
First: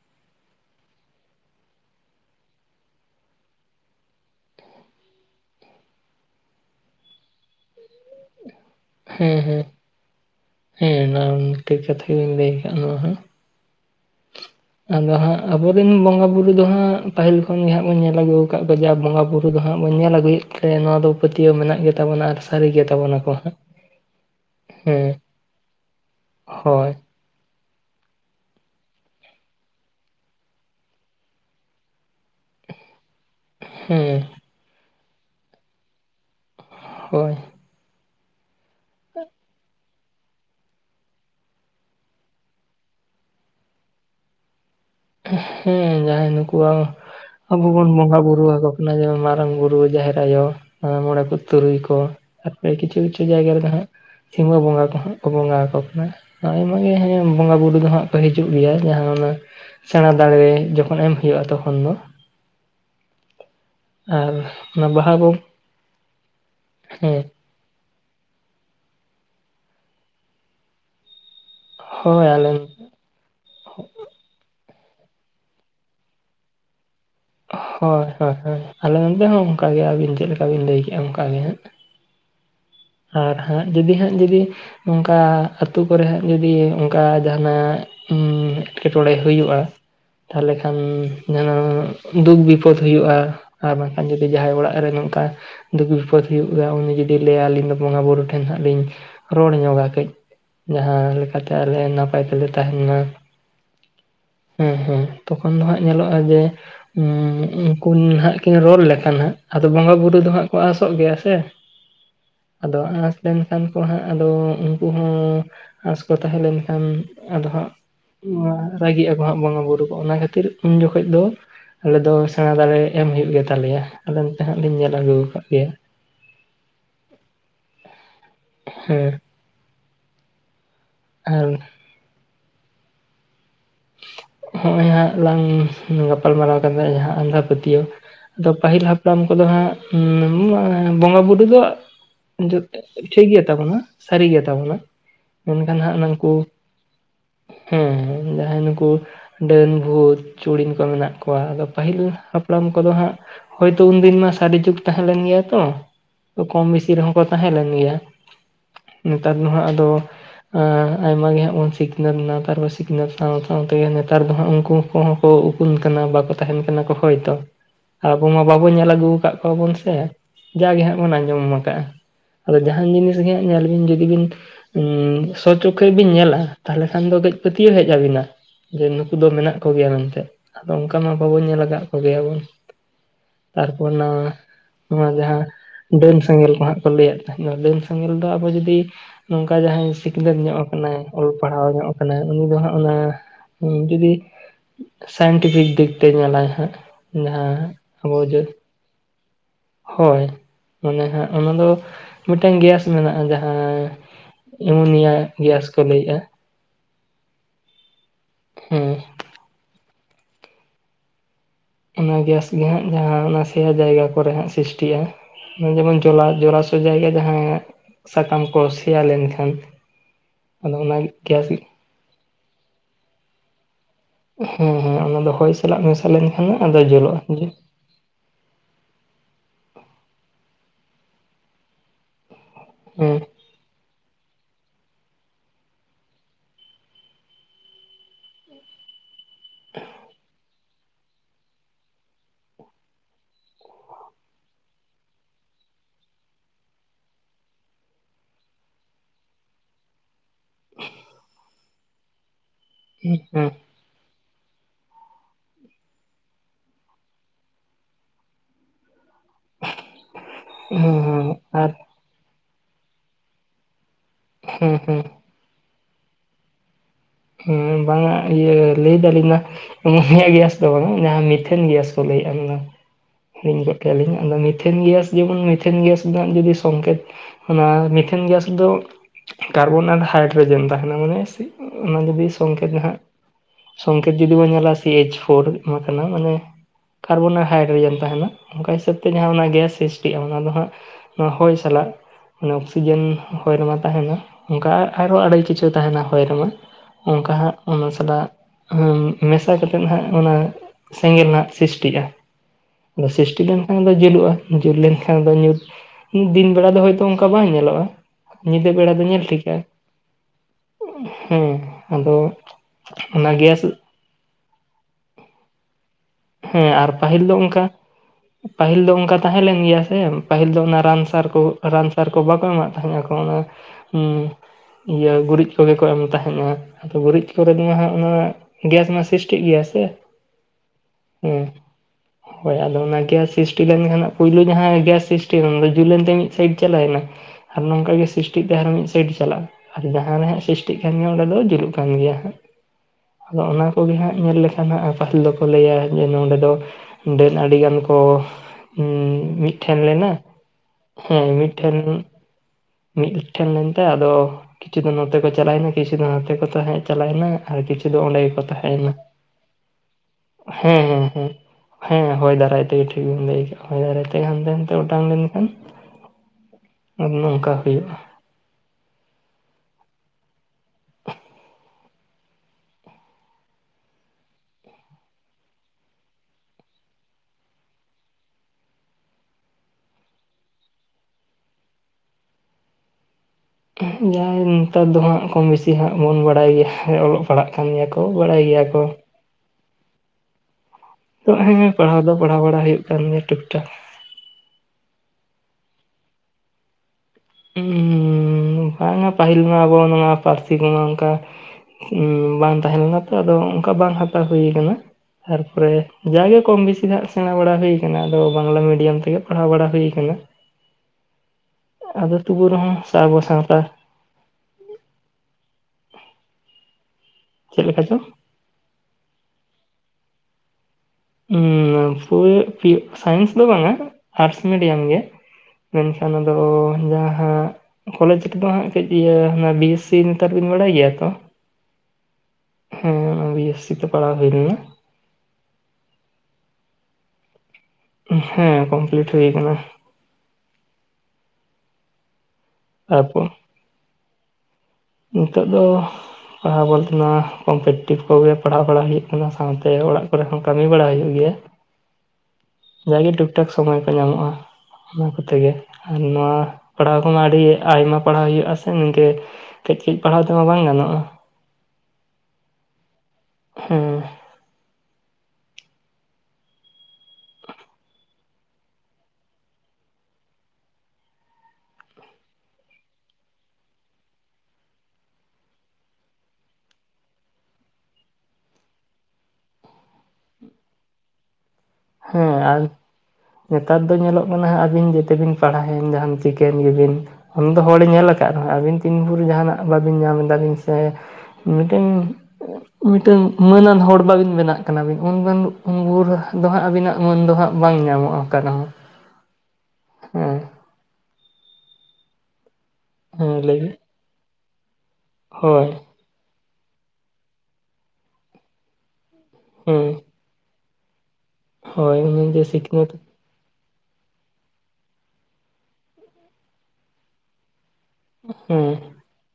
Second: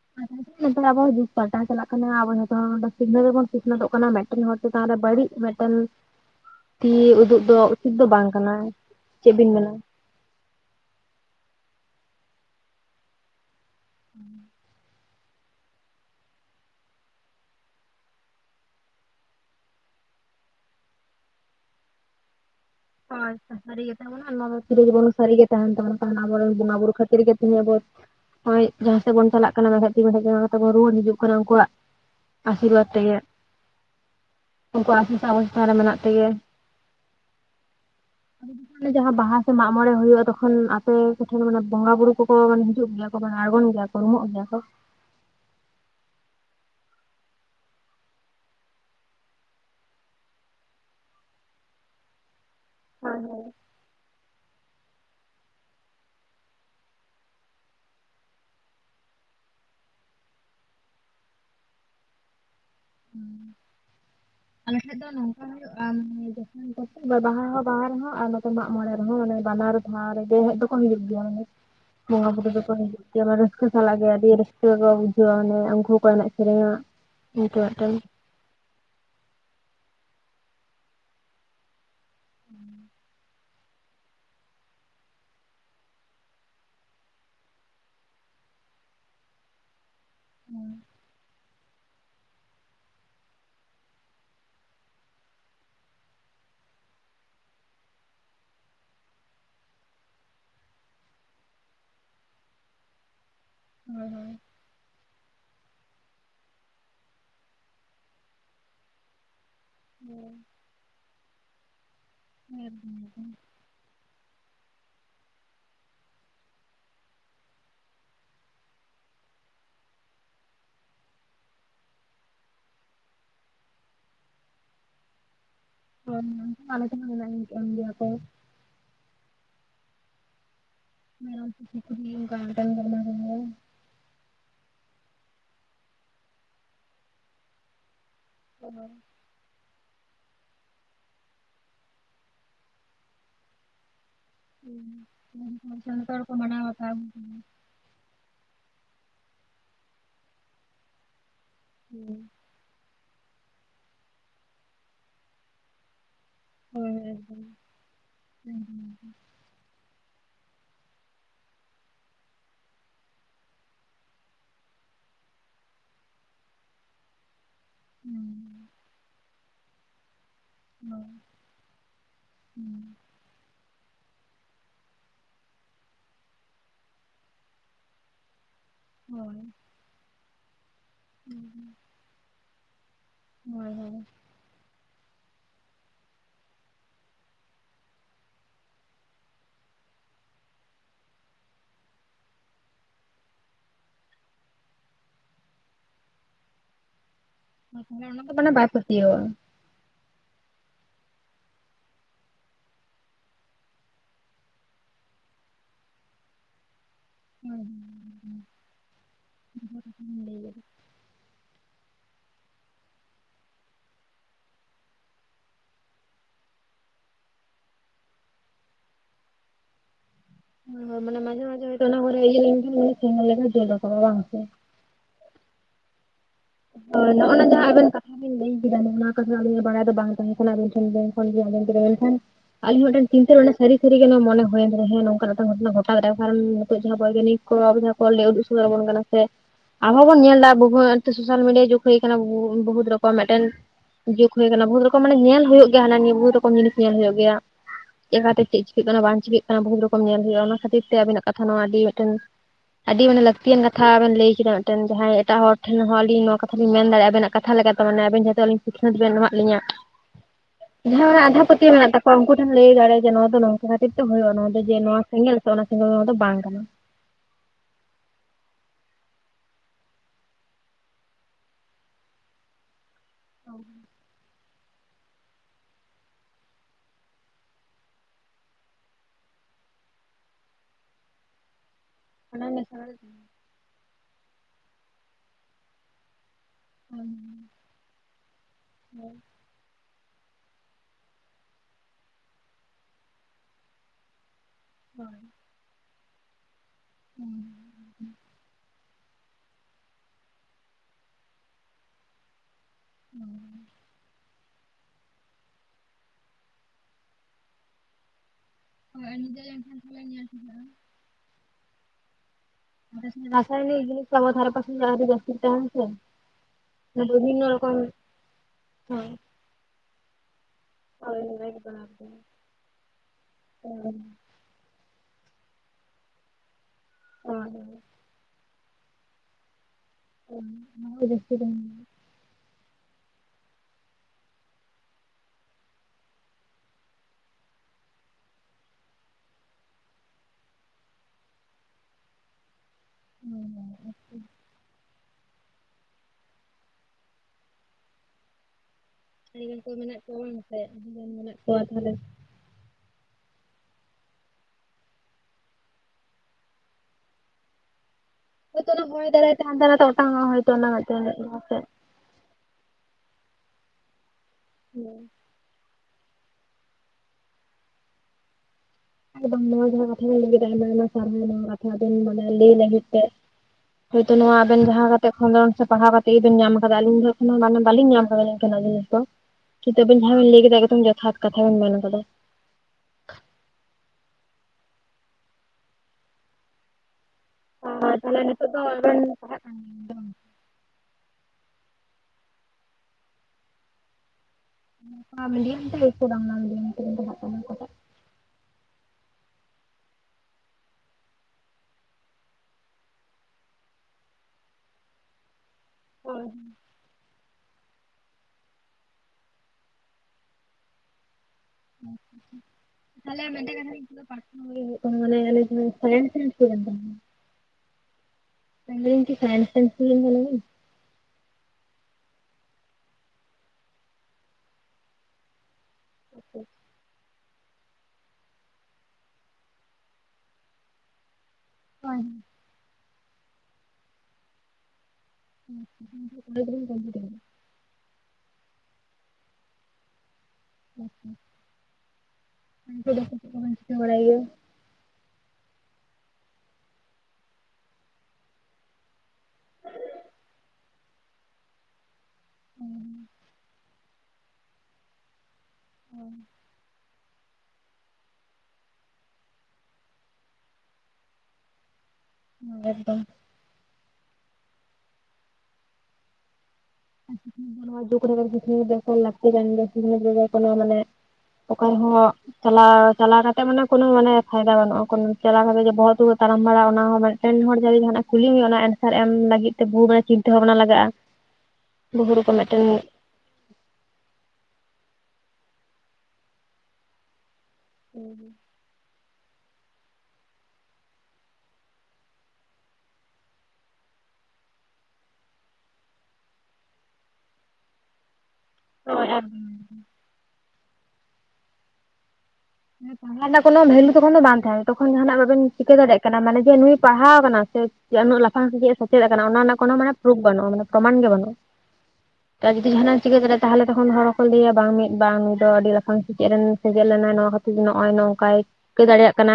Speaker 1: [unintelligible] [inaudible]
Speaker 2: ᱱᱮᱛᱟᱨ ᱟᱵᱚ ᱦᱚ ᱡᱩᱽ ᱯᱟᱞᱴᱟᱣ ᱪᱟᱞᱟᱜ ᱠᱟᱱᱟ᱾ ᱟᱵᱚ ᱡᱚᱛᱚ ᱦᱚᱲ ᱱᱚᱰᱮ ᱥᱤᱠᱷᱱᱟᱹ ᱨᱮᱵᱚᱱ ᱥᱤᱠᱷᱱᱟᱹᱛᱚᱜ ᱠᱟᱱᱟ ᱦᱚᱲᱚᱨ ᱢᱮᱫᱴᱮᱱ ᱦᱚᱲ ᱪᱮᱛᱟᱱ ᱨᱮ ᱵᱟᱹᱲᱤᱡ ᱛᱮᱱ ᱛᱤ ᱩᱫᱩᱜ ᱫᱚ ᱩᱪᱤᱛ ᱫᱚ ᱵᱟᱝ ᱠᱟᱱᱟ ᱪᱮᱫ
Speaker 1: ᱦᱮᱸ
Speaker 2: ᱵᱤᱱ
Speaker 1: ᱦᱮᱸ,
Speaker 2: ᱢᱮᱱᱟ?
Speaker 1: ᱦᱮᱸ ᱚᱱᱟ ᱴᱷᱤᱠ ᱠᱟᱛᱷᱟ ᱜᱮᱵᱤᱱ ᱞᱟᱹᱭ ᱠᱟᱜ-ᱟ ᱱᱚᱣᱟ ᱦᱚᱸ᱾
Speaker 2: [inaudible]
Speaker 1: ᱟᱫᱚ ᱦᱟᱸᱜ ᱟᱵᱚᱨᱮᱱ ᱵᱚᱸᱜᱟ ᱵᱩᱨᱩ ᱫᱚ ᱦᱟᱸᱜ ᱯᱟᱹᱦᱤᱞ ᱠᱷᱚᱱ ᱜᱮ ᱦᱟᱸᱜ ᱵᱚᱱ ᱧᱮᱞ ᱟᱹᱜᱩᱣ ᱠᱟᱫ ᱠᱚᱣᱟ ᱡᱟ ᱵᱚᱸᱜᱟ ᱵᱩᱨᱩ ᱠᱩ ᱫᱚ ᱦᱟᱸᱜ ᱵᱚᱱ ᱧᱮᱞ ᱟᱹᱜᱩᱭᱮᱫ ᱛᱮ ᱱᱚᱣᱟ ᱫᱚ ᱯᱟᱹᱛᱭᱟᱹᱣ ᱢᱮᱱᱟᱜ ᱜᱮᱛᱟᱵᱚᱱᱟ ᱟᱨ ᱥᱟᱹᱨᱤ ᱜᱮ ᱛᱟ
Speaker 2: ᱦᱚᱭ ᱛᱚ ᱥᱟᱹᱨᱤᱜᱮᱛᱟ ᱚᱱᱟ ᱟᱨ ᱱᱚᱣᱟ ᱫᱚ ᱪᱤᱨᱚ ᱡᱤᱵᱚᱱ
Speaker 1: ᱦᱮᱸ
Speaker 2: ᱥᱟᱹᱨᱤᱜᱮ ᱛᱟᱦᱮᱱ ᱛᱟᱵᱚᱱ᱾ ᱯᱟᱞᱮᱱ ᱟᱵᱚᱮᱱ ᱵᱚᱸᱜᱟ
Speaker 1: ᱦᱳᱭ
Speaker 2: ᱵᱩᱨᱩ ᱠᱷᱟᱹᱛᱤᱨ ᱜᱮ ᱛᱮᱦᱮᱧ ᱟᱵᱚ ᱦᱚᱭ ᱡᱟᱦᱟᱸᱥᱮᱫ ᱵᱚᱱ ᱪᱟᱞᱟᱜ ᱠᱟᱱᱟ ᱢᱮᱸᱲᱷᱮᱫ ᱛᱤ ᱢᱮᱸᱲᱷᱮᱫ ᱡᱟᱝᱜᱟ ᱠᱟᱛᱮ ᱵᱚᱱ ᱨᱩᱣᱟᱹᱲ ᱦᱤᱡᱩᱜ ᱠᱟᱱᱟ ᱩᱱᱠᱩᱣᱟᱜ ᱟᱥᱤᱨᱵᱟᱫᱽ ᱛᱮᱜᱮ᱾
Speaker 1: ᱦᱩᱸ᱾
Speaker 2: ᱩᱱᱠᱩᱣᱟᱜ ᱟᱥᱤᱥ ᱚᱵᱚ ᱪᱮᱛᱟᱱ ᱨᱮ ᱢᱮᱱᱟᱜ ᱛᱮᱜᱮ
Speaker 1: ᱦᱳᱭ᱾
Speaker 2: ᱚᱱᱮ ᱡᱚᱠᱷᱚᱱ ᱚᱱᱮ ᱡᱟᱦᱟᱸ ᱵᱟᱦᱟ ᱥᱮ ᱢᱟᱜᱽ ᱢᱚᱬᱮ ᱦᱩᱭᱩᱜ-ᱟ ᱛᱚᱠᱷ ᱠᱷᱚᱱ ᱟᱯᱮ ᱠᱚᱴᱷᱮᱱ ᱢᱟᱱᱮ ᱵᱚᱸᱜᱟ ᱵᱩᱨᱩ ᱠᱚᱠᱚ ᱢᱟᱱᱮ ᱦᱤᱡᱩᱜ ᱜᱮᱭᱟ ᱠᱚ, ᱢᱟᱱᱮ ᱟᱬᱜᱚᱱ ᱜᱮᱭᱟ ᱠᱚ, ᱨᱩᱢᱚᱜ ᱜᱮᱭᱟ ᱠᱚ᱾
Speaker 1: ᱦᱩᱸ ᱡᱟᱦᱟᱸᱭ ᱱᱩᱠᱩ ᱵᱟᱝ ᱟᱵᱚ ᱵᱚᱱ ᱵᱚᱸᱜᱟ ᱵᱳᱩᱨᱩᱣᱟᱠᱚ ᱠᱟᱱᱟ᱾ ᱡᱮᱢᱚᱱ ᱢᱟᱨᱟᱝ ᱵᱩᱨᱩ ᱡᱟᱦᱮᱨ ᱟᱭᱳ. ᱾ ᱦᱮᱸ ᱢᱚᱬᱮ ᱠᱚ ᱛᱩᱨᱩᱭ ᱠᱚ ᱟᱨ ᱯᱨᱟᱭ ᱠᱤᱪᱷᱩ
Speaker 2: ᱦᱳᱭ
Speaker 1: ᱠᱤᱪᱷᱩ
Speaker 2: ᱦᱳᱭ᱾
Speaker 1: ᱡᱟᱭᱜᱟ ᱨᱮᱫᱚ ᱦᱟᱸᱜ ᱥᱤᱢᱟᱹ ᱵᱚᱸᱜᱟ ᱠᱚ ᱦᱟᱸᱜ ᱠᱚ ᱵᱚᱸᱜᱟ ᱟᱠᱚ ᱠᱟᱱᱟ᱾ ᱟᱭᱢᱟ ᱜᱮ ᱦᱮᱸ ᱵᱚᱸᱜᱟ ᱵᱩᱨᱩ ᱫᱚ ᱦᱟᱸᱜ ᱠᱚ ᱦᱤᱡᱩᱜ ᱜᱮᱭᱟ ᱡᱟᱦᱟᱸ ᱚᱱᱟ ᱥᱮᱬᱟᱸ ᱫᱟᱲᱮ ᱨᱮ ᱡᱚᱠᱷᱚᱱ ᱮᱢ ᱦᱩᱭᱩᱜ-ᱟ ᱛᱚᱠᱷᱚᱱ ᱫᱚ. ᱾ ᱟᱨ ᱚᱱᱟ
Speaker 2: ᱟᱞᱮᱥᱮᱫ ᱫᱚ
Speaker 1: ᱵᱟᱦᱟ ᱵᱚᱱ
Speaker 2: ᱱᱚᱝᱠᱟ ᱦᱩᱭᱩᱜ-ᱟ ᱢᱟᱱᱮ ᱡᱚᱠᱷᱚᱱ ᱛᱟᱯᱚᱨ ᱵᱟ
Speaker 1: ᱦᱮᱸ
Speaker 2: ᱵᱟᱦᱟ ᱦᱚᱸ ᱰᱟᱦᱟ ᱨᱮᱦᱚᱸ ᱟᱨ ᱱᱚᱛᱮ ᱢᱟᱜ ᱢᱚᱬᱮ ᱨᱮᱦᱚᱸ ᱢᱟᱱᱮ ᱵᱟᱱᱟᱨ ᱫᱷᱟᱣ ᱨᱮᱜᱮ ᱦᱮᱡ ᱫᱚᱠᱚ ᱦᱤᱡᱩᱜ ᱜᱮᱭᱟ ᱢᱟᱱᱮ᱾
Speaker 1: ᱦᱳᱭ
Speaker 2: ᱜᱚᱸᱜᱟ ᱵᱩᱨᱩ
Speaker 1: ᱟᱞᱮ
Speaker 2: ᱫᱚ ᱠᱚ ᱦᱤᱡᱩᱜ ᱜᱮᱭᱟ ᱢᱟᱱᱮ ᱨᱟᱹᱥᱠᱟᱹ ᱥᱟᱞᱟᱜ ᱜᱮ ᱟᱹᱰᱤ ᱨᱟᱹᱥᱠᱟᱹ ᱠᱚ ᱵᱩᱡᱷᱟᱹᱣᱟ ᱢᱟᱱᱮ ᱩᱱᱝᱠᱩ ᱦᱚᱠᱚ ᱮᱱᱮᱡ ᱥᱮᱨᱮᱧᱟ᱾ ᱤᱱᱠᱟᱹ ᱢᱤᱫᱴᱮᱱ
Speaker 1: ᱦᱳᱭ ᱦᱳᱭ ᱦᱳᱭ ᱟᱞᱮ ᱚᱱᱚᱰᱮ ᱦᱚᱸ ᱚᱱᱠᱟ ᱜᱮ᱾ ᱟᱹᱵᱤᱱ ᱪᱮᱫ ᱞᱮᱠᱟ ᱵᱤᱱ ᱞᱟᱹᱭ ᱠᱮᱜᱼᱟ ᱚᱱᱠᱟᱜᱮ ᱦᱟᱸᱜ᱾ ᱟᱨ ᱦᱟᱸᱜ ᱡᱩᱫᱤ ᱦᱟᱸᱜ ᱡᱩᱫᱤ ᱱᱚᱝᱠᱟ ᱟᱹᱛᱩ ᱠᱚᱨᱮ ᱦᱟᱸᱜ ᱡᱩᱫᱤ ᱚᱱᱠᱟ ᱡᱟᱦᱟᱱᱟᱜ ᱦᱩᱸ ᱮᱴᱠᱮᱴᱚᱬᱮ ᱦᱩᱭᱩᱜ-ᱟ ᱛᱟᱦᱚᱞᱮ ᱠᱷᱟᱱ [unintelligible] ᱫᱩᱠ ᱵᱤᱯᱚᱫ ᱦᱩᱭᱩᱜ-ᱟ ᱟᱨ ᱵᱟᱝᱠᱷᱟᱡ ᱡᱩᱫᱤ ᱡᱟᱦᱟᱸᱭ ᱚᱲᱟᱜ ᱨᱮ ᱱᱚᱝ ᱫᱩᱠ ᱵᱤᱯᱚᱫ ᱦᱩᱭᱩᱜ ᱜᱮᱭᱟ᱾ ᱩᱱᱤ ᱡᱩᱫᱤᱭ ᱞᱟᱹᱭᱟ, ᱟᱹᱞᱤᱧ ᱫᱚ ᱵᱚᱸᱜᱟ ᱵᱩᱨᱩ ᱴᱷᱮᱱ ᱦᱟᱸᱜ ᱞᱤᱧ ᱨᱚᱲ ᱧᱚᱜᱟ ᱠᱟᱹᱡ᱾ ᱡᱟᱦᱟᱸ ᱞᱮᱠᱟᱛᱮ ᱟᱞᱮ ᱱᱟᱯᱟᱭ ᱛᱮᱞᱮ ᱛᱟᱦᱮᱱ ᱢᱟ᱾
Speaker 2: ᱦᱳᱭ ᱦᱳᱭ᱾
Speaker 1: ᱦᱩᱸ ᱦᱩᱸ ᱛᱚᱠᱷᱚᱱ ᱫᱚ ᱦᱟᱸᱜ ᱧᱮᱞᱚᱜ-ᱟ ᱡᱮ ᱩᱱᱠᱩᱱ ᱱᱟᱦᱟᱸᱜ ᱠᱤᱱ ᱨᱚᱲ ᱞᱮᱠᱷᱟᱱ ᱦᱟᱸᱜ ᱟᱫᱚ ᱵᱚᱸᱜᱟ ᱵᱩᱨᱩ ᱫᱚ ᱦᱟᱸᱜ ᱠᱚ ᱟᱥᱚᱜ ᱜᱮᱭᱟ ᱥᱮ᱾
Speaker 2: ᱦᱳᱭ᱾
Speaker 1: ᱟᱫᱚ ᱟᱸᱥ ᱞᱮᱱ ᱠᱟᱱ ᱠᱚ ᱦᱟᱸᱜ ᱟᱫᱚ ᱩᱱᱠᱩ ᱦᱚᱸ ᱟᱸᱥ ᱠᱚ ᱛᱟᱦᱮᱸ ᱞᱮᱱᱠᱷᱟᱱ ᱟᱫᱚ ᱦᱟᱸᱜ ᱱᱚᱣᱟ ᱨᱟᱹᱜᱤᱜ ᱟᱠᱚ ᱦᱟᱸᱜ ᱵᱚᱸᱜᱟ ᱵᱩᱨᱩ ᱠᱚ ᱚᱱᱟ ᱠᱷᱟᱹᱛᱤᱨ ᱩᱱ ᱡᱚᱠᱷᱚᱡ ᱫᱚ ᱟᱞᱮ ᱫᱚ ᱥᱮᱲᱟ ᱫᱟᱨᱮ ᱮᱢ ᱦᱩᱭᱩᱜ ᱜᱮᱛᱟᱞᱮᱭᱟ᱾ ᱟᱞᱮ ᱱᱚᱛᱮ ᱦᱟᱸᱜ ᱞᱤᱧ ᱧᱮᱞ ᱟᱹᱜᱩ ᱟᱠᱟᱫ ᱜᱮᱭᱟ. ᱾
Speaker 2: [unintelligible]
Speaker 1: ᱦᱮᱸ ᱟᱨ
Speaker 2: [unintelligible]
Speaker 1: ᱦᱚᱜ-ᱚᱭ ᱦᱟᱸᱜ ᱞᱟᱝ ᱜᱟᱯᱟᱞ ᱢᱟᱨᱟᱣ ᱠᱟᱫᱟ ᱡᱟᱦᱟᱸ ᱟᱸᱫᱷᱟ ᱯᱟᱹᱛᱭᱟᱹᱣ ᱫᱚ ᱯᱟᱹᱦᱤᱞ
Speaker 2: ᱚ
Speaker 1: ᱦᱟᱯᱲᱟᱢ ᱠᱚᱫᱚ ᱦᱟᱸᱜ ᱵᱚᱸᱜᱟ ᱵᱩᱨᱩ ᱫᱚ ᱡᱩᱛ ᱴᱷᱤᱠ ᱜᱮᱭᱟ ᱛᱟᱵᱚᱱᱟ ᱥᱟᱹᱨᱤ ᱜᱮ᱾
Speaker 2: [unintelligible] ᱡᱷᱚᱱ ᱛᱚᱲ ᱠᱚ ᱢᱟᱱᱟᱣ ᱵᱟᱛᱟᱣ ᱟᱹᱜᱩ ᱠᱟᱫᱟ᱾
Speaker 1: ᱦᱩᱸ ᱦᱩᱸ ᱡᱟᱦᱟᱸᱭ ᱱᱩᱠᱩ ᱰᱟᱹᱱ, ᱵᱷᱩᱛ, ᱪᱩᱲᱤᱱ, ᱠᱚ ᱢᱮᱱᱟᱜ ᱠᱚᱣᱟ᱾ ᱟᱫᱚ ᱯᱟᱹᱦᱤᱞ ᱦᱟᱯ- ᱲᱟᱢ ᱠᱚᱫᱚ ᱦᱟᱸᱜ ᱦᱚᱭ ᱛᱚ ᱩᱱᱫᱤᱱ ᱢᱟ ᱥᱟᱹᱨᱤ ᱡᱩᱜᱽ ᱛᱟᱦᱮᱸ ᱞᱮᱱ ᱜᱮᱭᱟ ᱛᱚ᱾ ᱠᱚᱢ
Speaker 2: ᱦᱳᱭ
Speaker 1: ᱵᱮᱥᱤ
Speaker 2: ᱦᱳᱭ
Speaker 1: ᱨᱮᱦᱚᱸ ᱠᱚ
Speaker 2: ᱮᱠᱫᱚᱢ
Speaker 1: ᱛᱟᱦᱮᱸ ᱞᱮᱱ ᱜᱮᱭᱟ, ᱱᱮᱛᱟᱨ ᱩᱱ ᱦᱚᱲᱟᱜ ᱟᱫᱚ ᱟᱭᱢᱟ ᱜᱮ ᱦᱟᱸᱜ ᱵᱚᱱ ᱥᱤᱠᱷᱱᱟᱹᱛ ᱱᱟ, ᱛᱟᱨᱯᱚᱨ ᱥᱤᱠᱷᱱᱟᱹᱛ ᱥᱟᱶ ᱥᱟᱶ ᱛᱮᱜᱮ ᱱᱮᱛᱟᱨ ᱫᱚ ᱦᱟᱸᱜ ᱩᱱᱠᱩ ᱠᱚᱦᱚᱸ ᱠᱚ ᱩᱠᱩᱱ ᱠᱟᱱᱟ, ᱵᱟᱠᱚ ᱛᱟᱦᱮᱸᱱ ᱠᱟᱱᱟ ᱠᱚ ᱦᱚᱭ ᱛᱚ᱾ ᱟᱵᱚ ᱢᱟ ᱵᱟᱵᱚᱱ ᱧᱮᱞ ᱟᱹᱜᱩᱣ ᱠᱟᱜ ᱠᱚᱣᱟ ᱵᱚᱱ ᱥᱮ᱾ ᱡᱟᱜᱮ ᱦᱟᱸᱜ ᱵᱚᱱ ᱟᱸᱡᱚᱢ ᱠᱟᱜ-ᱟ᱾ ᱟᱫᱚ ᱡᱟᱦᱟᱱ ᱡᱤᱱᱤᱥ ᱱᱟᱥᱮ ᱧᱚᱜ ᱧᱮᱞ ᱵᱤᱱ ᱡᱩᱫᱤ ᱵᱤᱱ ᱥᱚ ᱪᱚᱠᱷᱮ ᱵᱤᱱ ᱧᱮᱞᱟ, ᱛᱟᱦᱚᱸᱞᱮ ᱠᱷᱟᱱ ᱫᱚ ᱠᱟᱹᱡ ᱯᱟᱹᱛᱤᱭᱟᱹᱣ ᱦᱮᱡ- ᱟᱵᱤᱱᱟ, ᱡᱮ ᱱᱩᱠᱩ ᱫᱚ
Speaker 2: ᱦᱳᱭ
Speaker 1: ᱢᱮᱱᱟᱜ ᱠᱚᱜᱮᱭᱟ ᱢᱮᱱᱛᱮ᱾ ᱟᱫᱚ ᱚᱝᱠᱟ ᱢᱟ ᱵᱟᱵᱚᱱ ᱧᱮᱞ ᱠᱟᱜ ᱠᱚ ᱜᱮᱭᱟ ᱵᱚᱱ᱾
Speaker 2: ᱦᱳᱭ
Speaker 1: ᱛᱟᱨᱯᱚᱨ
Speaker 2: ᱦᱳᱭ
Speaker 1: ᱱᱟᱣᱟ, ᱱᱚᱣᱟ ᱡᱟᱦᱟᱸ ᱰᱟᱹᱱ ᱥᱮᱸᱜᱮᱞ ᱠᱚ ᱦᱟᱸᱜ ᱠᱚ ᱞᱟᱹᱭᱟᱜ ᱠᱟᱱ ᱫᱚ, ᱰᱟᱹᱱ ᱥᱮᱸᱜᱮᱞ ᱫᱚ ᱟᱵᱚ ᱡᱩᱫᱤ ᱱᱚᱝᱠᱟ ᱡᱟᱦᱟᱸᱭ ᱥᱤᱠᱷᱱᱟᱹᱛ ᱧᱚᱜ ᱠᱟᱱᱟᱭ, ᱚᱞ-ᱯᱟᱲᱦᱟᱣ ᱧᱚᱜ ᱠᱟᱱᱟᱭ, ᱩᱱᱤ ᱫᱚ ᱦᱟᱸᱜ ᱚᱱᱟ ᱩᱱ ᱡᱩᱫᱤ ᱥᱟᱭᱮᱱᱴᱤᱯᱷᱤᱠ ᱫᱤᱠ ᱛᱮ ᱧᱮᱞᱟᱭ ᱦᱟᱸᱜ ᱡᱟᱦᱟᱸ
Speaker 2: ᱦᱳᱭ ᱛᱟᱦᱚᱞᱮ ᱚᱱᱟ
Speaker 1: ᱟᱵᱚ
Speaker 2: ᱫᱚ
Speaker 1: ᱡᱮ
Speaker 2: ᱢᱟᱱᱮ ᱵᱟᱭ ᱯᱟᱹᱛᱤᱭᱟᱹᱣ ᱟᱜ-ᱟ᱾
Speaker 1: ᱦᱳᱭ ᱢᱟᱱᱮ ᱦᱟᱸᱜ ᱚᱱᱟ ᱫᱚ ᱢᱤᱜᱴᱟᱱ ᱜᱮᱥ ᱢᱮᱱᱟᱜ-ᱟ᱾ ᱡᱟᱦᱟᱸ ᱮᱢᱳᱱᱤᱭᱟ ᱜᱮᱥ ᱠᱚ ᱞᱟᱹᱭᱮᱜ-ᱟ᱾
Speaker 2: ᱦᱳᱭᱻ [unintelligible]
Speaker 1: ᱦᱩᱸ
Speaker 2: [unintelligible] ᱠᱟᱛᱷᱟᱢ ᱞᱟᱹᱭ ᱠᱟᱫᱟ᱾
Speaker 1: ᱚᱱᱟ ᱜᱮᱥ ᱜᱮ ᱦᱟᱸᱜ ᱡᱟᱦᱟᱸ ᱚᱱᱟ ᱥᱮᱭᱟ ᱡᱟᱭᱜᱟ ᱠᱚᱨᱮ ᱦᱟᱸᱜ ᱥᱤᱥᱴᱤᱜ-ᱟ᱾ ᱚᱱᱟ ᱡᱮᱢᱚᱱ ᱡᱚᱞᱟ ᱡᱚᱞᱟᱥᱚᱭ ᱡᱟᱭᱜᱟ ᱡᱟᱦᱟᱸ ᱥᱟᱠᱟᱢ ᱠᱚ ᱥᱮᱭᱟ ᱞᱮᱱᱠᱷᱟᱱ᱾ ᱟᱫᱚ ᱚᱱᱟ
Speaker 2: ᱢᱟᱱᱮ ᱢᱟᱡᱷᱮ
Speaker 1: ᱜᱮᱥ
Speaker 2: ᱢᱟᱡᱷᱮ ᱦᱚᱭ ᱛᱚ ᱚᱱᱟ ᱠᱚᱨᱮ ᱤᱭᱟᱹ ᱞᱮᱱ ᱠᱷᱟᱱ ᱢᱟᱱᱮ ᱥᱮᱸᱜᱮᱞ ᱞᱮᱠᱟ ᱡᱳᱞ ᱨᱟᱠᱟᱵᱟ ᱵᱟᱝ᱾ ᱥᱮ
Speaker 1: ᱦᱩᱸ ᱦᱩᱸ ᱚᱱᱟ ᱫᱚ ᱦᱚᱭ ᱥᱟᱞᱟᱜ ᱢᱮᱥᱟ ᱞᱮᱱᱠᱷᱟᱱ ᱟᱫᱚ
Speaker 2: ᱦᱳᱭ
Speaker 1: ᱡᱳᱞᱳᱜ-ᱟ
Speaker 2: ᱱᱚᱜᱼᱚᱱᱟ
Speaker 1: ᱵᱩᱡᱷᱟᱹᱣ᱾
Speaker 2: ᱡᱟᱦᱟᱸ ᱵᱤᱱ ᱞᱟᱹᱭ ᱠᱮᱫᱟ ᱱᱚᱱᱟ ᱠᱟᱛᱷᱟ ᱟᱹᱞᱤᱧᱟᱜ ᱵᱟᱲᱟᱭ ᱫᱚ ᱵᱟᱝ ᱛᱟᱦᱮᱸ ᱠᱟᱱᱟ᱾ ᱟᱵᱤᱱ ᱴᱷᱮᱱ ᱜᱮ ᱠᱷᱚᱱ ᱜᱮ ᱟᱸᱡᱚᱢ ᱞᱮᱫᱟ, ᱢᱮᱱ ᱠᱷᱟᱱ ᱟᱹᱞᱤᱧ ᱦᱚᱸ ᱢᱤᱫᱴᱮᱱ
Speaker 1: ᱦᱮᱸ
Speaker 2: ᱪᱤᱱᱛᱟᱹ ᱨᱮ ᱢᱟᱱᱮ ᱥᱟᱹᱨᱤ ᱥᱟᱹᱨᱤ ᱜᱮ ᱱᱚᱣᱟ ᱢᱚᱱᱮ ᱦᱳᱭᱮᱱ ᱨᱮ ᱦᱮᱸ ᱱᱚᱝᱠᱟᱱᱟᱜ ᱛᱚ ᱜᱷᱚᱴᱱᱟ ᱜᱷᱚᱴᱟᱣ ᱫᱟᱲᱮᱭᱟᱜ-ᱟ᱾ ᱠᱟᱨᱚᱱ ᱱᱤᱛᱚᱜ ᱡᱟᱦᱟᱸ ᱵᱚᱭᱜᱟᱱᱤᱠ ᱠᱚ ᱟᱵᱤᱱᱟᱜ ᱠᱚ ᱞᱮ ᱩᱫᱩᱜ ᱥᱚᱫᱚᱨᱟ ᱵᱚᱱ ᱠᱟᱱᱟ᱾ ᱥᱮ ᱟᱨᱦᱚᱸ ᱵᱚᱱ ᱧᱮᱞ ᱫᱟ [unintelligible] ᱛᱚ ᱥᱳᱥᱟᱞ ᱢᱤᱰᱤᱭᱟ ᱡᱩᱜᱽ ᱦᱳᱭ ᱠᱟᱱᱟ᱾ ᱵᱚᱦᱩᱛ ᱨᱚᱠᱚᱢ ᱢᱤᱫᱴᱮᱱ ᱡᱩᱜᱽ ᱦᱳᱭ ᱠᱟᱱᱟ᱾ ᱵᱚᱦᱩᱛ ᱨᱚᱠᱚᱢ ᱢᱟᱱᱮ ᱧᱮᱞ ᱦᱩᱭᱩᱜ ᱜᱮᱭᱟ ᱦᱟᱱᱟ ᱱᱤᱭᱟᱹ ᱠᱚᱜᱮ ᱵᱚᱦᱩᱛ ᱨᱚᱠᱚᱢ ᱡᱤᱱᱤᱥ ᱧᱮᱞ ᱦᱳᱭᱳᱜ ᱜᱮᱭᱟ᱾ ᱪᱮᱜ ᱠᱟᱛᱮ ᱪᱮᱜ ᱪᱤᱠᱟᱹᱜ ᱠᱟᱱᱟ, ᱵᱟᱝ ᱪᱤᱠᱟᱹᱜ ᱠᱟᱱᱟ ᱵᱚᱦᱩᱛ ᱨᱚ- ᱠᱚᱢ ᱧᱮᱞ ᱦᱩᱭᱩᱜ-ᱟ᱾ ᱚᱱᱟ ᱠᱷᱟᱹᱛᱤᱨ ᱛᱮ ᱟᱵᱤᱱᱟᱜ ᱠᱟᱛᱷᱟ ᱱᱚᱣᱟ ᱟᱹᱰᱤ ᱢᱮᱜᱴᱮᱱ ᱟᱹᱰᱤ
Speaker 1: ᱦᱮᱸ
Speaker 2: ᱢᱟᱱᱮ ᱞᱟᱹᱠᱛᱤᱭᱟᱱ ᱠᱟ- ᱛᱷᱟ ᱵᱮᱱ ᱞᱟᱹᱭ ᱠᱮᱫᱟ ᱢᱤᱜᱴᱮᱱ ᱡᱟᱦᱟᱸᱭ ᱮᱴᱟᱜ ᱦᱚᱲ ᱴᱷᱮᱱ ᱦᱚᱸ ᱟᱹᱞᱤᱧ ᱱᱚᱣᱟ ᱠᱟᱛᱷᱟᱞᱤᱧ ᱢᱮᱱ ᱫᱟᱲᱮᱭᱟᱜ-ᱟ᱾ ᱟᱵᱮᱱᱟᱜ ᱠᱟᱛᱷᱟ ᱞᱮᱠᱟᱛᱮ, ᱢᱟᱱᱮ ᱟᱵᱮᱱ ᱡᱮᱦᱮᱛᱩ ᱟᱹᱞᱤᱧ ᱥᱤᱠᱷᱱᱟᱹᱛ ᱵᱮᱱ ᱮᱢᱟᱜ ᱞᱤᱧᱟ᱾
Speaker 1: ᱦᱮᱸ
Speaker 2: ᱡᱟᱦᱟᱸ
Speaker 1: ᱦᱮᱸ
Speaker 2: ᱟᱸᱫᱷᱟ
Speaker 1: ᱟᱨ
Speaker 2: ᱯᱟᱹᱛᱤᱭᱟᱹᱣ ᱢᱮᱱᱟᱜ ᱛᱚ ᱩᱱᱠᱩ ᱴᱷᱮᱱ ᱞᱟᱹᱭ ᱫᱟᱲᱮᱭ ᱟᱡᱮ ᱱᱚᱣᱟ ᱫᱚ ᱱᱚᱝᱠᱟ ᱠᱷᱟᱹᱛᱤᱨ ᱛᱮ ᱦᱳᱭᱳᱜ-ᱟ᱾ ᱱᱚᱣᱟ ᱫᱚ
Speaker 1: ᱦᱮᱸ
Speaker 2: ᱡᱮ ᱱᱚᱣᱟ
Speaker 1: ᱦᱮᱸ
Speaker 2: ᱥᱮᱸᱜᱮᱞ ᱥᱮ ᱚᱱᱟ ᱥᱮᱸᱜᱮᱞ ᱱᱚᱣᱟ ᱫᱚ ᱵᱟᱝ ᱠᱟᱱᱟ᱾
Speaker 1: ᱦᱮᱸ ᱵᱟᱝᱟ ᱤᱭᱟᱹ ᱞᱟᱹᱭ ᱫᱟᱹᱞᱤᱧ ᱱᱟᱜ, ᱢᱚᱦᱮᱭᱟᱜ ᱜᱮᱥ ᱫᱚ ᱵᱟᱝ-ᱟ᱾ ᱡᱟᱦᱟᱸ ᱢᱤᱛᱷᱮᱱ ᱜᱮᱥ ᱠᱚ ᱞᱟᱹᱭᱮᱜ-ᱟ᱾ ᱚᱱᱟ ᱫᱚ ᱦᱤᱞᱤᱧ ᱜᱚᱜ ᱠᱮᱜ-ᱟ ᱞᱤᱧ, ᱟᱫᱚ ᱢᱤ- ᱢᱤᱛᱷᱮᱱ ᱜᱮᱥ ᱡᱮᱢᱚᱱ ᱢᱤᱛᱷᱮᱱ ᱜᱮᱥ ᱫᱚ ᱦᱟᱸᱜ ᱡᱩᱫᱤ ᱥᱚᱝᱠᱮᱯ ᱚᱱᱟ ᱢᱤᱛᱷᱮᱱ ᱜᱮᱥ ᱫᱚ ᱠᱟᱨᱵᱚᱱ ᱟᱨ ᱦᱟᱭᱰᱨᱳᱡᱮᱱ ᱛᱟᱦᱮᱸᱱᱟ ᱢᱟᱱᱮ ᱥᱮ ᱚᱱᱟ ᱡᱩᱫᱤ ᱥᱚᱝᱠᱮᱫ ᱦᱟᱸᱜ ᱥᱚᱝᱠᱮᱛ ᱡᱩᱫᱤ ᱵᱚᱱ ᱧᱮᱞᱼᱟ ᱥᱤ ᱮᱪ ᱯᱷᱳᱨ ᱱᱚᱣᱟ ᱠᱟᱱᱟ ᱢᱟᱱᱮ ᱠᱟᱨᱵᱚᱱ ᱟᱨ ᱦᱟᱭᱰᱨᱳᱡᱮᱱ ᱛᱟᱦᱮᱱᱟ᱾ ᱚᱝᱠᱟ ᱦᱤᱥᱟᱹᱵ ᱛᱮ ᱡᱟᱦᱟᱸ ᱚᱱᱟ ᱜᱮᱥ ᱥᱤᱥ ᱴᱤᱜ-ᱟ ᱚᱱᱟ ᱫᱚ ᱦᱟᱸᱜ᱾ ᱱᱚᱣᱟ ᱦᱚᱭ ᱥᱟᱞᱟᱜ, ᱢᱟᱱᱮ ᱚᱠᱥᱤᱡᱮᱱ ᱦᱚᱭ ᱨᱮᱢᱟ ᱛᱟᱦᱮᱸᱱᱟ᱾ ᱚᱝᱠᱟ ᱟᱨ ᱟᱨᱚ ᱟᱹᱰᱤ ᱠᱤᱪᱷᱩ ᱛᱟᱦᱮᱸᱱᱟ ᱦᱚᱭ ᱨᱮᱢᱟ᱾ ᱚᱝᱠᱟ ᱦᱟᱸᱜ ᱚᱱᱟ ᱥᱟᱞᱟᱜ ᱢᱮᱥᱟ ᱦᱩᱸ ᱠᱟᱛᱮᱫ ᱱᱟᱦᱟᱸᱜ ᱚᱱᱟ ᱥᱮᱸᱜᱮᱞ ᱱᱷᱟᱸᱜ ᱥᱤᱥᱴᱤᱜᱼᱟ, ᱟᱫᱚ ᱥᱤᱥᱴᱤ ᱫᱚ ᱠᱷᱟᱝ ᱫᱚ ᱡᱩᱞᱩᱜᱼᱟ, ᱡᱩᱞ ᱞᱮᱱᱠᱷᱟᱱ ᱫᱚ ᱧᱩᱛ ᱫᱤᱱ ᱵᱮᱲᱟ ᱫᱚ ᱦᱚᱭᱛᱚ ᱚᱝᱠᱟ ᱵᱟᱝ ᱧᱮᱞᱚᱜᱼᱟ᱾ ᱧᱤᱫᱟᱹ ᱵᱮᱲᱟ ᱫᱚ
Speaker 2: ᱦᱳᱭ
Speaker 1: ᱧᱮᱞ
Speaker 2: ᱧᱤᱫᱟᱹ ᱞᱮᱱᱠᱷᱟᱱ ᱛᱟᱦᱚᱸᱞᱮ ᱧᱮᱞ ᱴᱷᱤᱠᱟᱹᱜ-ᱟ᱾
Speaker 1: ᱦᱩᱸ ᱟᱫᱚ ᱚᱱᱟ
Speaker 2: ᱫᱷᱟᱥᱟ
Speaker 1: ᱜᱮᱥ
Speaker 2: ᱮᱱᱮᱡ ᱡᱤᱱᱤᱥ ᱠᱚ ᱟᱵᱚ ᱫᱷᱟᱨᱮ ᱯᱟᱥᱮ ᱫᱚ ᱟᱹᱣᱨᱤ ᱡᱟᱹᱥᱛᱤᱜ ᱟ ᱡᱮ
Speaker 1: ᱦᱮᱸ ᱟᱨ ᱯᱟᱹᱦᱤᱞ ᱫᱚ ᱚᱱᱠᱟ ᱯᱟᱹᱦᱤᱞ ᱫᱚ
Speaker 2: ᱦᱳᱭ
Speaker 1: ᱚᱱᱠᱟ ᱛᱟᱦᱮᱸ ᱞᱮᱱ ᱜᱮᱭᱟ ᱥᱮ ᱯᱟᱹᱦᱤᱞ ᱫᱚ ᱚᱱᱟ ᱨᱟᱱ ᱥᱟᱨ ᱠᱚ ᱨᱟᱱ ᱥᱟᱨ ᱠᱚ ᱵᱟᱠᱚ ᱮᱢᱟᱜ᱾ ᱚᱱᱟ ᱠᱚ ᱚᱱᱟ ᱦᱩᱸ ᱤᱭᱟᱹ ᱜᱩᱨᱤᱡ ᱠᱚᱜᱮ ᱠᱚ ᱮᱢ ᱛᱟᱦᱮᱱᱼᱟ ᱟᱫᱚ ᱜᱩᱨᱤᱡ ᱠᱚᱨᱮ ᱢᱟ ᱦᱟᱜ ᱚᱱᱟ ᱜᱮᱥ ᱢᱟ ᱥᱤᱥᱴᱤᱜ ᱜᱮᱭᱟ ᱥᱮ᱾
Speaker 2: ᱦᱳᱭ ᱡᱟᱹᱥᱛᱤ
Speaker 1: ᱦᱩᱸ᱾
Speaker 2: ᱛᱟᱦᱮᱱ
Speaker 1: ᱦᱳᱭ ᱟᱫᱚ ᱚᱱᱟ ᱜᱮᱥ ᱥᱤᱥᱴᱤ ᱞᱮᱱᱠᱷᱟᱱ ᱯᱩᱭᱞᱳ ᱡᱟᱦᱟ ᱜᱮᱥ ᱥᱤᱥᱴᱤ ᱚᱱᱟ ᱫᱚ ᱡᱩᱞᱮᱱ ᱛᱮ ᱢᱤᱫ ᱥᱟᱭᱤᱰ ᱪᱟᱞᱟᱣ ᱮᱱᱟ᱾ ᱟᱨ ᱱᱚᱝᱠᱟ ᱜᱮ ᱥᱤᱥᱴᱤ ᱛᱟᱦᱮ ᱢᱤᱫ ᱥᱟᱭᱤᱰ ᱪᱟᱞᱟᱜ-ᱟ ᱾ ᱟᱨ ᱡᱟᱦᱟᱸ ᱨᱮ ᱥᱤᱥᱴᱤᱜ ᱠᱟᱱ ᱜᱮᱭᱟ ᱚᱸᱰᱮ ᱫᱚ ᱡᱩᱞᱩᱜ ᱠᱟᱱ ᱜᱮᱭᱟ ᱦᱟᱸᱜ ᱾ ᱟᱫᱚ ᱚᱱᱟ ᱠᱚᱜᱮ ᱦᱟᱸᱜ ᱧᱮᱞ ᱞᱮᱠᱷᱟᱱ ᱦᱟᱸᱜ ᱯᱟᱦᱤᱞ ᱫᱚ ᱠᱚ ᱞᱟᱹᱭ-ᱟ ᱡᱮ ᱱᱚᱸᱰᱮ ᱫᱚ ᱰᱟᱹᱱ ᱟᱹᱰᱤ ᱜᱟᱱ ᱠᱚ ᱩᱸ
Speaker 2: ᱟᱹᱰᱤᱜᱟᱱ ᱠᱚ ᱢᱮᱱᱟᱜ ᱠᱚᱣᱟ ᱦᱮᱥᱮ ᱟᱹᱰᱤ ᱜᱟᱱ ᱢᱮᱱᱟᱜ ᱠᱚᱣᱟ ᱛᱟᱦᱚᱞᱮ
Speaker 1: ᱢᱤᱫ ᱴᱷᱮᱱ ᱢᱮᱱ ᱛᱮ ᱟᱫᱚ ᱠᱤᱪᱷᱩ ᱫᱚ ᱱᱚᱛᱮ ᱠᱚ ᱪᱟᱞᱟᱣ ᱮᱱᱟ ᱠᱤᱪᱷᱩ ᱫᱚ ᱱᱚᱛᱮ ᱠᱚ ᱛᱟᱦᱮᱸ ᱪᱟᱞᱟᱣ ᱮᱱᱟ ᱟᱨ ᱠᱤᱪᱷᱩ ᱫᱚ ᱚᱸᱰᱮ
Speaker 2: ᱱᱤᱛᱳᱜ ᱫᱚ
Speaker 1: ᱛᱟᱦᱮᱸᱭᱮᱱᱟ
Speaker 2: ᱦᱚᱭ ᱫᱟᱨᱟᱭ ᱛᱮ ᱦᱟᱱᱛᱮ ᱱᱟᱛᱮ ᱚᱴᱟᱝᱚᱜᱼᱟ ᱦᱳᱭᱛᱳ ᱚᱱᱟ
Speaker 1: ᱦᱮᱸ
Speaker 2: ᱢᱤᱫᱴᱮᱱ
Speaker 1: ᱦᱮᱸ ᱦᱮᱸ
Speaker 2: ᱥᱮ
Speaker 1: ᱦᱮᱸ ᱦᱚᱭ ᱫᱟᱨᱟᱭ ᱛᱮᱠᱮ ᱴᱷᱤᱠ ᱮᱢ ᱞᱟᱹᱭ ᱠᱟᱫᱟ ᱦᱚᱭ ᱫᱟᱨᱟᱭ ᱛᱮ ᱦᱮᱸ ᱦᱟᱱᱛᱮ ᱱᱟᱛᱮ ᱚᱴᱟᱝ ᱞᱮᱱᱠᱷᱟᱱ ᱟᱨ ᱱᱚᱝᱠᱟ ᱦᱩᱭᱩᱜ-ᱟ᱾
Speaker 2: ᱵᱟᱝ ᱱᱚᱣᱟ ᱡᱟᱦᱟ ᱠᱟᱛᱷᱟ ᱞᱟᱹᱭ ᱠᱮᱫᱟ ᱟᱭᱢᱟ ᱟᱭᱢᱟ ᱥᱟᱨᱦᱟᱣ ᱱᱚᱣᱟ ᱠᱟᱛᱷᱟ ᱟᱵᱮᱱ ᱢᱟᱱᱮ ᱞᱟᱹᱭ ᱞᱟᱹᱜᱤᱫ ᱛᱮ ᱾ ᱦᱳᱭᱛᱳ ᱱᱚᱣᱟ ᱟᱵᱮᱱ ᱡᱟᱦᱟᱸ ᱠᱟᱛᱮ ᱠᱷᱚᱸᱫᱽᱨᱚᱱᱫ ᱥᱮ ᱯᱟᱲᱦᱟᱣ ᱠᱟᱛᱮ ᱜᱮᱵᱮᱱ ᱧᱟᱢ ᱟᱠᱟᱫᱟ ᱟᱹᱞᱤᱧ ᱫᱚ ᱮᱠᱷᱚᱱᱚ ᱵᱟᱹᱞᱤᱧ ᱧᱟᱢ ᱟᱠᱟᱫᱟ ᱞᱤᱧ᱾ ᱞᱟᱹᱭ ᱫᱟᱞᱤᱧ ᱱᱤᱛ ᱫᱚ ᱠᱤᱱᱛᱩ ᱟᱵᱤᱱ ᱡᱟᱦᱟᱸ ᱵᱮᱱ ᱞᱟᱹᱭ ᱠᱮᱫᱟ ᱮᱠᱫᱚᱢ ᱡᱚᱛᱷᱟᱛ ᱠᱟᱛᱷᱟ ᱵᱮᱱ ᱢᱮᱱ ᱟᱠᱟᱫᱟ ᱾
Speaker 1: ᱦᱮ ᱡᱟᱦᱟᱸᱭ ᱱᱮᱛᱟᱨ ᱫᱚ ᱦᱟᱸᱜ ᱠᱚᱢ ᱵᱮᱥᱤ ᱦᱟᱸᱜ ᱵᱚᱱ ᱵᱟᱰᱟᱭ ᱜᱮᱭᱟ ᱦᱮᱸ ᱚᱞᱚᱜ ᱯᱟᱲᱦᱟᱜ ᱠᱟᱱ ᱜᱮᱭᱟ
Speaker 2: ᱟᱨ
Speaker 1: ᱠᱚ
Speaker 2: ᱛᱟᱦᱚᱞᱮ
Speaker 1: ᱵᱟᱰᱟᱭ
Speaker 2: ᱱᱤᱛᱚᱜ ᱫᱚ
Speaker 1: ᱜᱮᱭᱟ ᱠᱚ᱾
Speaker 2: ᱟᱵᱮᱱ ᱯᱟᱲᱦᱟᱜ ᱠᱟᱱ ᱜᱮᱭᱟ ᱵᱟᱝ
Speaker 1: ᱛᱚ ᱦᱮᱸ ᱯᱟᱲᱦᱟᱣ ᱫᱚ ᱯᱟᱲᱦᱟᱣ ᱵᱟᱲᱟ ᱦᱩᱭᱩᱜ ᱠᱟᱱ ᱜᱮᱭᱟ ᱴᱩᱠᱴᱟᱠ ᱾
Speaker 2: ᱚᱱᱠᱟ ᱢᱤᱰᱤᱭᱟᱢ ᱛᱮ ᱥᱮ ᱵᱟᱝᱞᱟ ᱢᱤᱞᱤᱭ ᱛᱮ ᱵᱤᱱ ᱯᱟᱲᱦᱟᱜ ᱠᱟᱱᱟ ᱚᱠᱟ ᱴᱟᱜ?
Speaker 1: ᱵᱟᱝ-ᱟ ᱯᱟᱹᱦᱤᱞ ᱢᱟ ᱟᱵᱚ ᱱᱚᱣᱟ ᱯᱟᱹᱨᱥᱤ ᱠᱚᱢᱟ ᱚᱱᱠᱟ ᱦᱩᱸ ᱵᱟᱝ ᱛᱟᱦᱮᱸ ᱞᱮᱱᱟ ᱛᱚ ᱟᱫᱚ ᱚᱱᱠᱟ ᱵᱟᱝ ᱦᱟᱛᱟᱣ ᱦᱩᱭ ᱠᱟᱱᱟ ᱾ ᱛᱟᱨᱯᱚᱨᱮ
Speaker 2: ᱦᱳᱭ
Speaker 1: ᱡᱟᱜᱮ ᱠᱚᱢ ᱵᱮᱥᱤ ᱱᱟᱜ ᱥᱮᱲᱟ ᱵᱟᱲᱟ ᱦᱩᱭ ᱠᱟᱱᱟ ᱟᱫᱚ ᱵᱟᱝᱞᱟ ᱢᱤᱰᱤᱭᱟᱢ ᱛᱮᱜᱮ ᱯᱟᱲᱦᱟᱣ ᱵᱟᱲᱟ ᱦᱩᱭ ᱠᱟᱱᱟ᱾ ᱟᱫᱚ ᱛᱩᱵᱩ ᱨᱮᱦᱚᱸ ᱥᱟ ᱟᱜᱩ ᱥᱟᱶᱛᱟ
Speaker 2: ᱟᱞᱤᱧ ᱢᱤᱫᱴᱟᱝ ᱢᱚᱱᱮ ᱟᱞᱤᱧ [unintelligible] ᱥᱟᱭᱮᱱ ᱥᱟᱭᱥ
Speaker 1: ᱪᱮᱫ ᱞᱮᱠᱟ ᱪᱚ?
Speaker 2: ᱢᱮᱱᱫᱟᱹᱧ ᱯᱷᱟᱱᱥᱱᱧ [unintelligible]
Speaker 1: ᱦᱩᱸ [unintelligible] ᱥᱟᱭᱮᱱᱥ ᱫᱚ ᱵᱟᱝᱟ ᱟᱨᱴᱥ ᱢᱤᱰᱤᱭᱟᱢ ᱜᱮ ᱾ ᱢᱮᱱᱠᱷᱟᱱ ᱫᱚᱧ ᱡᱟ ᱦᱟ ᱠᱚᱞᱮᱡᱽ ᱨᱮᱫᱚ ᱦᱟᱸᱜ ᱠᱟᱹᱡ ᱤᱭᱟᱹ ᱚᱱᱟ ᱵᱤ ᱮᱥ ᱥᱤ ᱱᱮᱛᱟᱨ ᱫᱚᱧ ᱵᱟᱲᱟᱭ ᱜᱮᱭᱟ ᱛᱚ
Speaker 2: ᱦᱳᱭ ᱦᱳᱭ ᱾
Speaker 1: ᱦᱳᱭ ᱚᱱᱟ ᱵᱤ ᱮᱥ ᱥᱤ ᱛᱮ ᱯᱟᱲᱦᱟᱣ ᱦᱩᱭᱞᱮᱱᱟ ᱾
Speaker 2: [inaudible]
Speaker 1: ᱦᱮᱸ ᱠᱚᱢᱯᱞᱮᱴ ᱦᱩᱭ ᱟᱠᱟᱱᱟ᱾
Speaker 2: [unintelligible]
Speaker 1: ᱛᱟᱨᱯᱚᱨ
Speaker 2: ᱢᱩᱠᱩᱴᱢᱩᱱᱤᱯᱩᱨ ᱵᱤᱱ ᱵᱟᱲᱟᱭ ᱜᱮᱭᱟ?
Speaker 1: ᱱᱤᱛᱚᱜ ᱫᱚ ᱯᱟᱲᱦᱟᱣ ᱵᱚᱞᱛᱮ ᱱᱚᱣᱟ ᱠᱚᱢᱯᱤᱴᱴᱤᱵᱽ ᱠᱚᱜᱮ ᱯᱟᱲᱦᱟᱣ ᱵᱟᱲᱟ ᱦᱩᱭᱩᱜ ᱠᱟᱱᱟ ᱥᱟᱶᱛᱮ ᱚᱲᱟᱜ ᱠᱚᱨᱮ ᱦᱚᱸ ᱠᱟᱹᱢᱤ ᱵᱟᱲᱟ ᱦᱩᱭᱩᱜ ᱜᱮᱭᱟ᱾ [unintelligible] ᱡᱟᱜᱮ ᱴᱩᱠ ᱴᱟᱠ ᱥᱚᱢᱚᱭ ᱠᱚ ᱧᱟᱢᱚᱜᱼᱟ ᱚᱱᱟ ᱠᱚᱛᱮ ᱜᱮ ᱟᱨ ᱱᱚᱣᱟ ᱯᱟᱲᱦᱟᱣ ᱠᱚᱢᱟ ᱟᱹᱰᱤ ᱟᱭᱢᱟ ᱯᱟᱲᱦᱟᱣ ᱦᱩᱭᱩᱜᱼᱟ ᱥᱮ ᱱᱤᱝᱠᱟᱹ ᱠᱟᱹᱡ ᱠᱟᱹᱡ ᱯᱟᱲᱦᱟᱣ ᱛᱮᱢᱟ ᱵᱟᱝ ᱜᱟᱱᱚᱜᱼᱟ ᱾
Speaker 2: ᱮᱠᱫᱚᱢ ᱾
Speaker 1: ᱦᱮᱸ
Speaker 2: ᱡ ᱠᱚ ᱞᱠᱛᱤ ᱡ ᱥᱱ ᱡᱳ ᱢᱟᱱᱮ [unintelligible] ᱚᱠᱟ ᱨᱮᱦᱚᱸ ᱪᱟᱞᱟᱣ ᱪᱟᱞᱟᱣ ᱠᱟᱛᱮᱜ ᱢᱟᱱᱮ ᱠᱚᱱᱳ ᱢᱟᱱᱮ ᱯᱷᱟᱭᱫᱟ ᱵᱟᱹᱱᱩᱜᱼᱟ ᱠᱚᱱᱳ ᱪᱟᱞᱟᱣ ᱠᱟᱛᱮ ᱵᱚᱦᱚᱜ ᱛᱩᱞ ᱛᱟᱲᱟᱢ ᱵᱟᱲᱟᱜᱼᱟ ᱚᱱᱟ ᱦᱚᱸ ᱢᱮ ᱨᱮᱱ ᱦᱚᱲ ᱡ ᱡᱟᱦᱱᱟᱜ ᱠᱩᱞᱤ ᱦᱩᱭᱩᱜ ᱚᱱᱟ ᱮᱱᱥᱟᱨ [unintelligible] ᱮᱢ ᱞᱟᱹᱜᱤᱫ ᱛᱮ ᱵᱩ ᱪᱤᱱᱛᱟᱹ ᱵᱷᱟᱵᱱᱟ ᱞᱟᱜᱼᱟ᱾
Speaker 1: ᱦᱩᱸ ᱟᱨ ᱱᱮᱛᱟᱨ ᱫᱚ ᱧᱮᱞᱚᱜ ᱠᱟᱱᱟ ᱦᱟᱸᱜ ᱟᱹᱵᱤᱱ ᱡᱮᱛᱮ ᱵᱤᱱ ᱯᱟᱲᱦᱟᱣᱮᱱ ᱡᱟᱦᱟᱱ ᱪᱤᱠᱮᱱ ᱜᱮᱵᱤᱱ᱾ ᱩᱱ ᱫᱚ ᱦᱚᱲᱮ ᱧᱮᱞ ᱟᱠᱟᱫ ᱨᱮᱦᱚ ᱟᱹᱵᱤᱱ ᱛᱤᱱ ᱵᱩᱨᱩ ᱡᱟᱦᱟᱱᱟᱜ ᱵᱵᱤᱱ ᱧᱟᱢ ᱫᱟ ᱵᱤᱱ ᱥᱮ ᱢᱤᱫᱴᱮᱱ ᱢᱤᱫᱴᱟᱝ ᱢᱟᱹᱱᱟᱱ ᱦᱚᱲ ᱵᱟᱹᱵᱤᱱ ᱵᱮᱱᱟᱜ ᱠᱟᱱᱟᱵᱤᱱ ᱩᱱᱟᱱ ᱩᱱ ᱫᱚ ᱦᱟᱸᱜ ᱟᱵᱤᱱᱟᱜ ᱢᱚᱱᱫᱚ ᱦᱟᱸᱜ ᱵᱟᱝ ᱧᱟᱢᱚᱜ ᱚᱠᱟᱨᱮᱦ ᱨᱮᱦᱚᱸ᱾
Speaker 2: ᱚ [inaudible]
Speaker 1: ᱦᱮᱸ,
Speaker 2: ᱯᱟᱲᱦᱟᱜ
Speaker 1: ᱦᱮᱸ
Speaker 2: ᱨᱮᱱᱟᱜ
Speaker 1: ᱞᱟᱹᱭ
Speaker 2: ᱠᱚᱱᱳ
Speaker 1: ᱵᱤᱱ
Speaker 2: ᱵᱷᱮᱞᱩ ᱛᱚᱠᱷᱚᱱ ᱵᱟᱝ ᱛᱟᱦᱮᱱᱟ ᱛᱚᱠᱷᱚᱱ ᱡᱟᱦᱟᱱᱟᱜ ᱵᱟᱵᱤᱱ
Speaker 1: ᱦᱳᱭ
Speaker 2: ᱪᱤᱠᱟᱹ ᱫᱟᱲᱮᱭᱟᱜ ᱠᱟᱱᱟ᱾ ᱠᱟᱱᱟ ᱢᱟᱱᱮ ᱡᱮ ᱱᱩᱭ ᱯᱟᱲᱦᱟᱣ ᱟᱠᱟᱱᱟ ᱥᱮ ᱩᱱᱟᱹᱜ ᱞᱟᱯᱷᱟᱝ ᱪᱮᱫ ᱮ ᱥᱮᱪᱮᱫ ᱟᱠᱟᱱᱟ ᱚᱱᱟ ᱨᱮᱱᱟᱜ ᱠᱚᱱᱱᱳ
Speaker 1: ᱦᱮᱸ
Speaker 2: ᱢᱟᱱᱮ ᱯᱨ ᱵᱟᱹᱱᱼᱟ ᱢᱟᱱ ᱯᱨᱚᱢᱟᱱ ᱜᱮ
Speaker 1: ᱦᱳᱭ ᱚᱱᱮ ᱡᱮ
Speaker 2: ᱵᱟᱹᱱᱩᱜᱼᱟ ᱡᱩᱫᱤ
Speaker 1: ᱥᱤᱠᱷᱱᱟᱹᱛ
Speaker 2: ᱡᱟᱦᱟᱱᱟᱜ ᱪᱤᱠᱟᱹ ᱛᱟᱦᱚᱞᱮ ᱛᱚᱠᱷᱚᱱ ᱦᱚᱲ ᱦᱚᱸᱠᱚ ᱞᱟᱹᱭᱟ ᱵᱟᱝ ᱢᱤᱫ ᱵᱟᱝ ᱱᱩᱭ ᱫᱚ ᱟᱹᱰᱤ ᱞᱟᱯᱷᱟᱝ ᱥᱮᱪᱮᱫ ᱥᱮᱸᱜᱮᱫ ᱞᱮᱱᱟᱭ ᱱᱚᱣᱟ ᱠᱷᱟᱹᱛᱤᱨ ᱱᱚᱜᱼᱚᱭ ᱱᱚᱝ ᱝᱠᱟᱭ
Speaker 1: ᱦᱮᱸ
Speaker 2: ᱟᱹᱤᱠᱟᱹ ᱫᱟᱲᱮᱭᱟᱜ ᱠᱟᱱᱟ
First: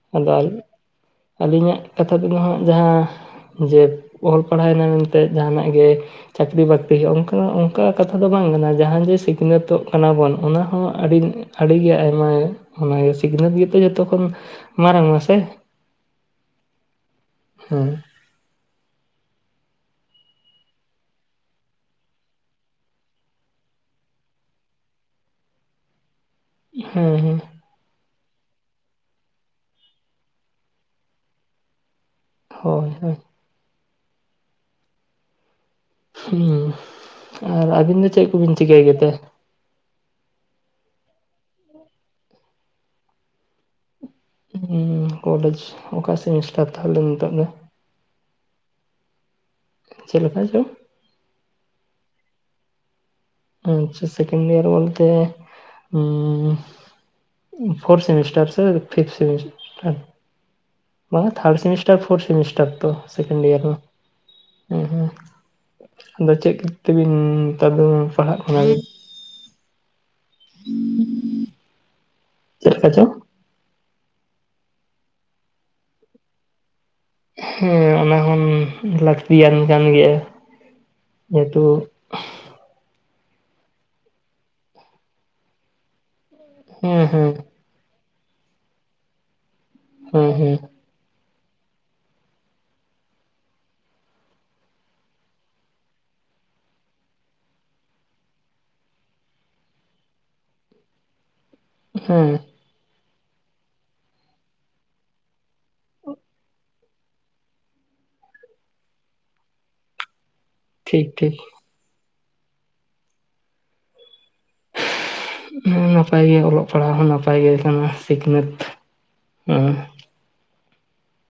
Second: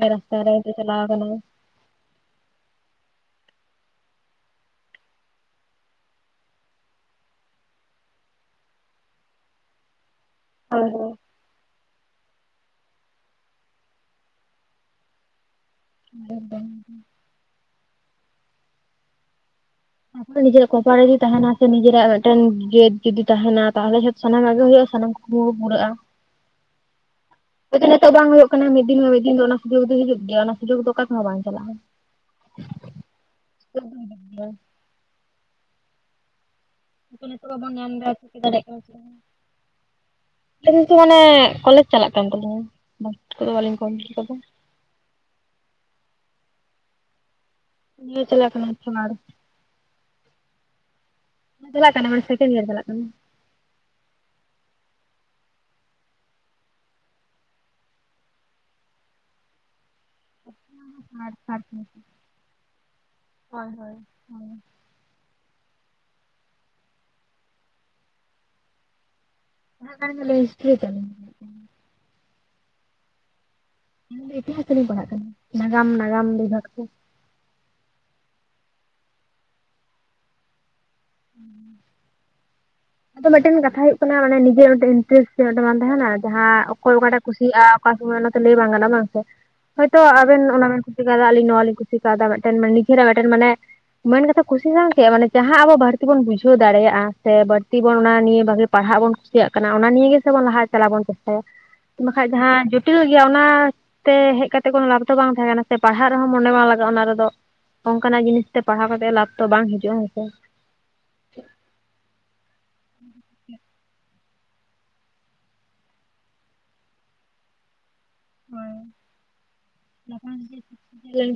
Speaker 2: ᱨᱟᱥᱛᱟ
Speaker 1: ᱟᱫᱚ
Speaker 2: ᱪᱟᱞᱟᱣ ᱠᱟᱱᱟ᱾
Speaker 1: ᱟᱹᱞᱤᱧᱟᱜ ᱠᱟᱛᱷᱟ ᱫᱚ ᱦᱟᱜ ᱡᱟᱦᱟᱸ ᱡᱮ ᱚᱞ ᱯᱟᱲᱦᱟᱣᱮᱱᱟ ᱢᱮᱱᱛᱮ ᱡᱟᱦᱟᱱᱟᱜ ᱜᱮ ᱪᱟᱹᱠᱨᱤ ᱵᱟᱹᱠᱨᱤ ᱦᱩᱭᱩᱜᱼᱟ ᱚᱱᱠᱟ ᱚᱱᱠᱟ ᱠᱟᱛᱷᱟ ᱫᱚ ᱵᱟᱝ ᱠᱟᱱᱟ ᱡᱟᱦᱟᱸ ᱡᱮ ᱥᱤᱠᱷᱱᱟᱹᱛᱚᱜ, ᱠᱟᱱᱟ ᱵᱚᱱ ᱚᱱᱟ ᱦᱚᱸ
Speaker 2: ᱦᱳᱭ ᱦᱳᱭ᱾
Speaker 1: ᱟᱹᱰᱤ ᱟᱹᱰᱤᱜᱮ ᱟᱭᱢᱟ ᱥᱤᱠᱷᱱᱟᱹᱛ ᱜᱮᱛᱚ ᱡᱚᱛᱚ ᱠᱷᱚᱱ, ᱢᱟᱨᱟᱝ ᱢ ᱥᱮ᱾
Speaker 2: ᱦᱩ [inaudible]
Speaker 1: ᱦᱮᱸ,
Speaker 2: ᱛ ᱱᱤᱡᱮᱨᱟᱜ ᱠᱚᱯᱟᱨ ᱨᱮ ᱡᱩᱫᱤ ᱛᱟᱦᱮᱱᱟ ᱥᱮ ᱱᱤᱡᱮᱨᱟᱜ ᱢᱤᱫᱴᱮᱱ ᱡᱟᱹᱛ ᱡᱩᱫᱤ ᱛᱟᱦᱮᱱᱟ ᱛᱟᱦᱚᱞᱮ ᱡᱚᱛᱚ ᱥᱟᱱᱟᱢ ᱟᱜᱮ ᱦᱩᱭᱩᱜᱼᱟ ᱥᱟᱱᱟᱢ ᱠᱩᱠᱢᱩ ᱯᱩᱨᱟᱹᱜᱼᱟ᱾
Speaker 1: ᱦᱮᱸ ᱦᱮᱸ,
Speaker 2: ᱟᱮ ᱱᱤᱛᱚᱜ ᱵᱟᱝ ᱦᱩᱭᱩᱜ ᱠᱟᱱᱟ ᱢᱤᱫ ᱫᱤᱱ ᱦᱚᱸ ᱢᱤᱫ ᱫᱤᱱ ᱚᱱᱟ ᱥᱩᱡᱳᱽ ᱫᱚ ᱦᱤᱡᱩᱜ ᱜᱮᱭᱟ ᱚᱱᱟ ᱥᱩᱡᱳᱜ ᱫᱚ ᱚᱠᱟ ᱠᱚᱦ ᱵᱟᱝ ᱪᱟᱞᱟᱜᱼᱟ᱾
Speaker 1: ᱦᱳᱭ ᱦᱳᱭ᱾
Speaker 2: ᱪᱭᱟ [inaudible]
Speaker 1: ᱦᱩᱸ,
Speaker 2: ᱛ [unintelligible]
Speaker 1: ᱟᱨ
Speaker 2: ᱵᱟᱵᱟᱱ ᱫ
Speaker 1: ᱟᱹᱵᱤᱱ ᱫᱚ ᱪᱮᱫ ᱠᱚᱵᱤᱱ ᱪᱤᱠᱟᱹᱭ ᱜᱮᱛᱮ
Speaker 2: [unintelligible] ᱢᱟᱱᱮ ᱠᱚᱞᱮᱡᱽ ᱪᱟᱞᱟᱜ ᱠᱟᱱ ᱛᱟᱹᱞᱤᱧᱟ᱾ ᱱᱳᱴ ᱠᱚᱫᱚ ᱵᱟᱹᱞᱤᱧ ᱠᱚᱢᱯᱞᱤᱰ ᱟᱠᱟᱫᱟ ᱾
Speaker 1: ᱠᱚᱞᱮᱡᱽ ᱚᱠᱟ ᱥᱮᱢᱤᱥᱴᱟᱨ ᱛᱟᱦᱚᱞᱮ ᱱᱤᱛᱚᱜ ᱫᱚ?
Speaker 2: [unintelligible]
Speaker 1: ᱪᱮᱫ ᱞᱮᱠᱟ ᱪᱚ?
Speaker 2: ᱪᱟᱞᱟᱜ ᱠᱟᱱᱟ ᱥᱮᱠᱮᱱᱰ ᱤᱭᱟᱨ ᱪᱟᱞᱟᱜ ᱠᱟᱱᱟ᱾
Speaker 1: ᱟᱪᱪᱷᱟ ᱥᱮᱠᱮᱱᱰ ᱤᱭᱟᱨ ᱵᱚᱞᱛᱮ ᱦᱩ ᱯᱷᱳᱨᱛᱷ ᱥᱮᱢᱤᱥᱴᱟᱨ ᱥᱮ ᱯᱷᱤᱯ ᱥᱮᱢᱤᱥ ᱵᱟᱝᱟ
Speaker 2: third
Speaker 1: third
Speaker 2: third
Speaker 1: semester fourth semester ᱛᱚ ᱫᱚ ᱥᱮᱠᱮᱱᱰ
Speaker 2: ᱦᱳᱭ
Speaker 1: ᱤᱭᱟᱨ ᱢᱟ?
Speaker 2: ᱦᱳᱭ ᱦᱳᱭ
Speaker 1: ᱦᱮᱸ ᱦᱮᱸ ᱟᱫᱚ ᱪᱮᱫ ᱛᱮᱵᱤᱱ ᱱᱮᱛᱟᱨ ᱫᱚ ᱯᱟᱲᱦᱟᱜ ᱠᱟᱱᱟ?
Speaker 2: [unintelligible]
Speaker 1: ᱪᱮᱫ ᱞᱮᱠᱟ ᱪᱚ?
Speaker 2: ᱤᱛᱤᱦᱟ ᱛᱮᱞᱤᱧ ᱯᱟᱲᱦᱟᱜ ᱠᱟᱱᱟ ᱱᱟᱜᱟᱢ ᱱᱟᱜᱟᱢ ᱵᱤᱵᱷᱟᱜᱽ ᱛᱮ᱾
Speaker 1: ᱦᱮᱸ ᱚᱱᱟᱦ ᱞᱟᱹᱠᱛᱤᱭᱟᱱ ᱠᱟᱱ ᱜᱮᱭᱟ ᱡᱮᱦᱮᱛᱩ
Speaker 2: ᱟᱫᱚ ᱢᱤᱫᱴᱮᱱ ᱠᱟᱛᱷᱟ ᱦᱩᱭᱩᱜ ᱠᱟᱱᱟ ᱢᱟᱱᱮ ᱱᱤᱡᱮᱨᱟᱜ ᱤᱱᱴᱟᱨᱮᱥᱴ ᱵᱟᱝ ᱛᱟᱦᱮᱱᱟ? ᱡᱟᱦᱟᱸ ᱚᱠᱚᱭ
Speaker 1: ᱦᱮᱸ
Speaker 2: ᱚᱠᱟᱴᱟᱜ
Speaker 1: ᱦᱮᱸ
Speaker 2: ᱠᱩᱥᱤᱭᱟᱜᱼᱟ ᱚᱠᱟ ᱥᱚᱢᱚᱭ ᱚᱱᱟᱛᱮ ᱞᱟᱹᱭ ᱵᱟᱝ ᱜᱟᱱᱚᱜ-ᱟ ᱵᱟᱝ ᱥᱮ ᱦᱳᱭᱛᱳ
Speaker 1: ᱦᱮᱸ
Speaker 2: ᱟᱵᱮᱱ
Speaker 1: ᱦᱮᱸ
Speaker 2: ᱚᱱᱟ ᱵᱮ ᱠᱩᱥᱤ ᱠᱟᱫᱟ ᱟᱞᱤᱧ ᱱᱚᱣᱟᱞᱤᱧ ᱠᱩᱥᱤ ᱠᱟᱣᱫᱟ ᱱᱤᱡᱮᱨᱟᱜ ᱢᱤᱫᱴᱮᱱ ᱢᱟᱱᱮ ᱢᱮᱱ ᱠᱟᱛᱷᱟ ᱠᱩᱥᱤ ᱥᱟᱶ ᱪᱮᱫ ᱢᱟᱱᱮ ᱡᱟᱦᱟᱸ ᱟᱵᱚ ᱵᱷᱟᱨ ᱛᱤ ᱵᱚᱱ ᱵᱩᱡᱷᱟᱹᱣ ᱫᱟᱲᱮᱭᱟᱜᱼᱟ ᱥᱮ ᱵᱟᱹᱲᱛᱤ ᱵᱚᱱ ᱚᱱᱟ ᱱᱤᱭᱟᱹ ᱵᱷᱟᱹᱜᱤ ᱯᱟᱲᱦᱟᱜ ᱵᱚᱱ ᱠᱩᱥᱤᱭᱟᱜ ᱠᱟᱱᱟ ᱚᱱᱟ ᱱᱤᱭᱟᱹ ᱜᱮᱵᱚᱱ ᱞᱟᱦᱟ ᱪᱟᱞᱟ ᱵᱚᱱ ᱪᱮᱥᱴᱟᱭᱟ ᱵᱟᱠᱷᱟᱡ
Speaker 1: ᱦᱮᱸ
Speaker 2: ᱫᱚ ᱦᱟᱸᱜ ᱡᱩᱴᱤᱭ ᱜᱮᱭᱟ ᱚᱱᱟᱛᱮ ᱦᱮᱡ ᱠᱟᱛᱮ ᱠᱳᱱᱳ ᱞᱟᱵᱷ ᱫᱚ ᱵᱟᱝ ᱛᱟᱦᱮᱸ ᱠᱟᱱᱟ ᱥᱮ ᱯᱟᱲᱟᱜ ᱨᱮᱦᱚᱸ ᱢᱚᱱᱮ ᱵᱟᱝ ᱞᱟᱜᱟᱜ-ᱟ ᱚᱱᱟ ᱨᱮᱫᱚ, ᱚᱱᱠᱟᱱᱟᱜ ᱡᱤᱱᱤᱥ ᱛᱮ ᱯᱟᱲᱦᱟᱣ ᱠᱟᱛᱮ ᱞᱟᱵᱷ ᱛᱚ ᱵᱟᱝ ᱦᱤᱡᱩᱜ-ᱟ ᱦᱮᱸᱥᱮ?
Speaker 1: ᱴᱷᱤᱠ ᱴᱷᱤᱠ᱾
Speaker 2: ᱦᱸ
Speaker 1: ᱱᱟᱯᱟᱭ ᱜᱮᱭᱟ ᱚᱞᱚᱜ ᱯᱟᱲᱦᱟᱣ ᱦᱚᱸ ᱱᱟᱯᱟᱭ ᱜᱮ ᱠᱟᱱᱟ ᱥᱤᱠᱷᱱᱟᱹᱛ
Speaker 2: ᱦᱳᱭ
Speaker 1: ᱦᱮ᱾
Speaker 2: [unintelligible]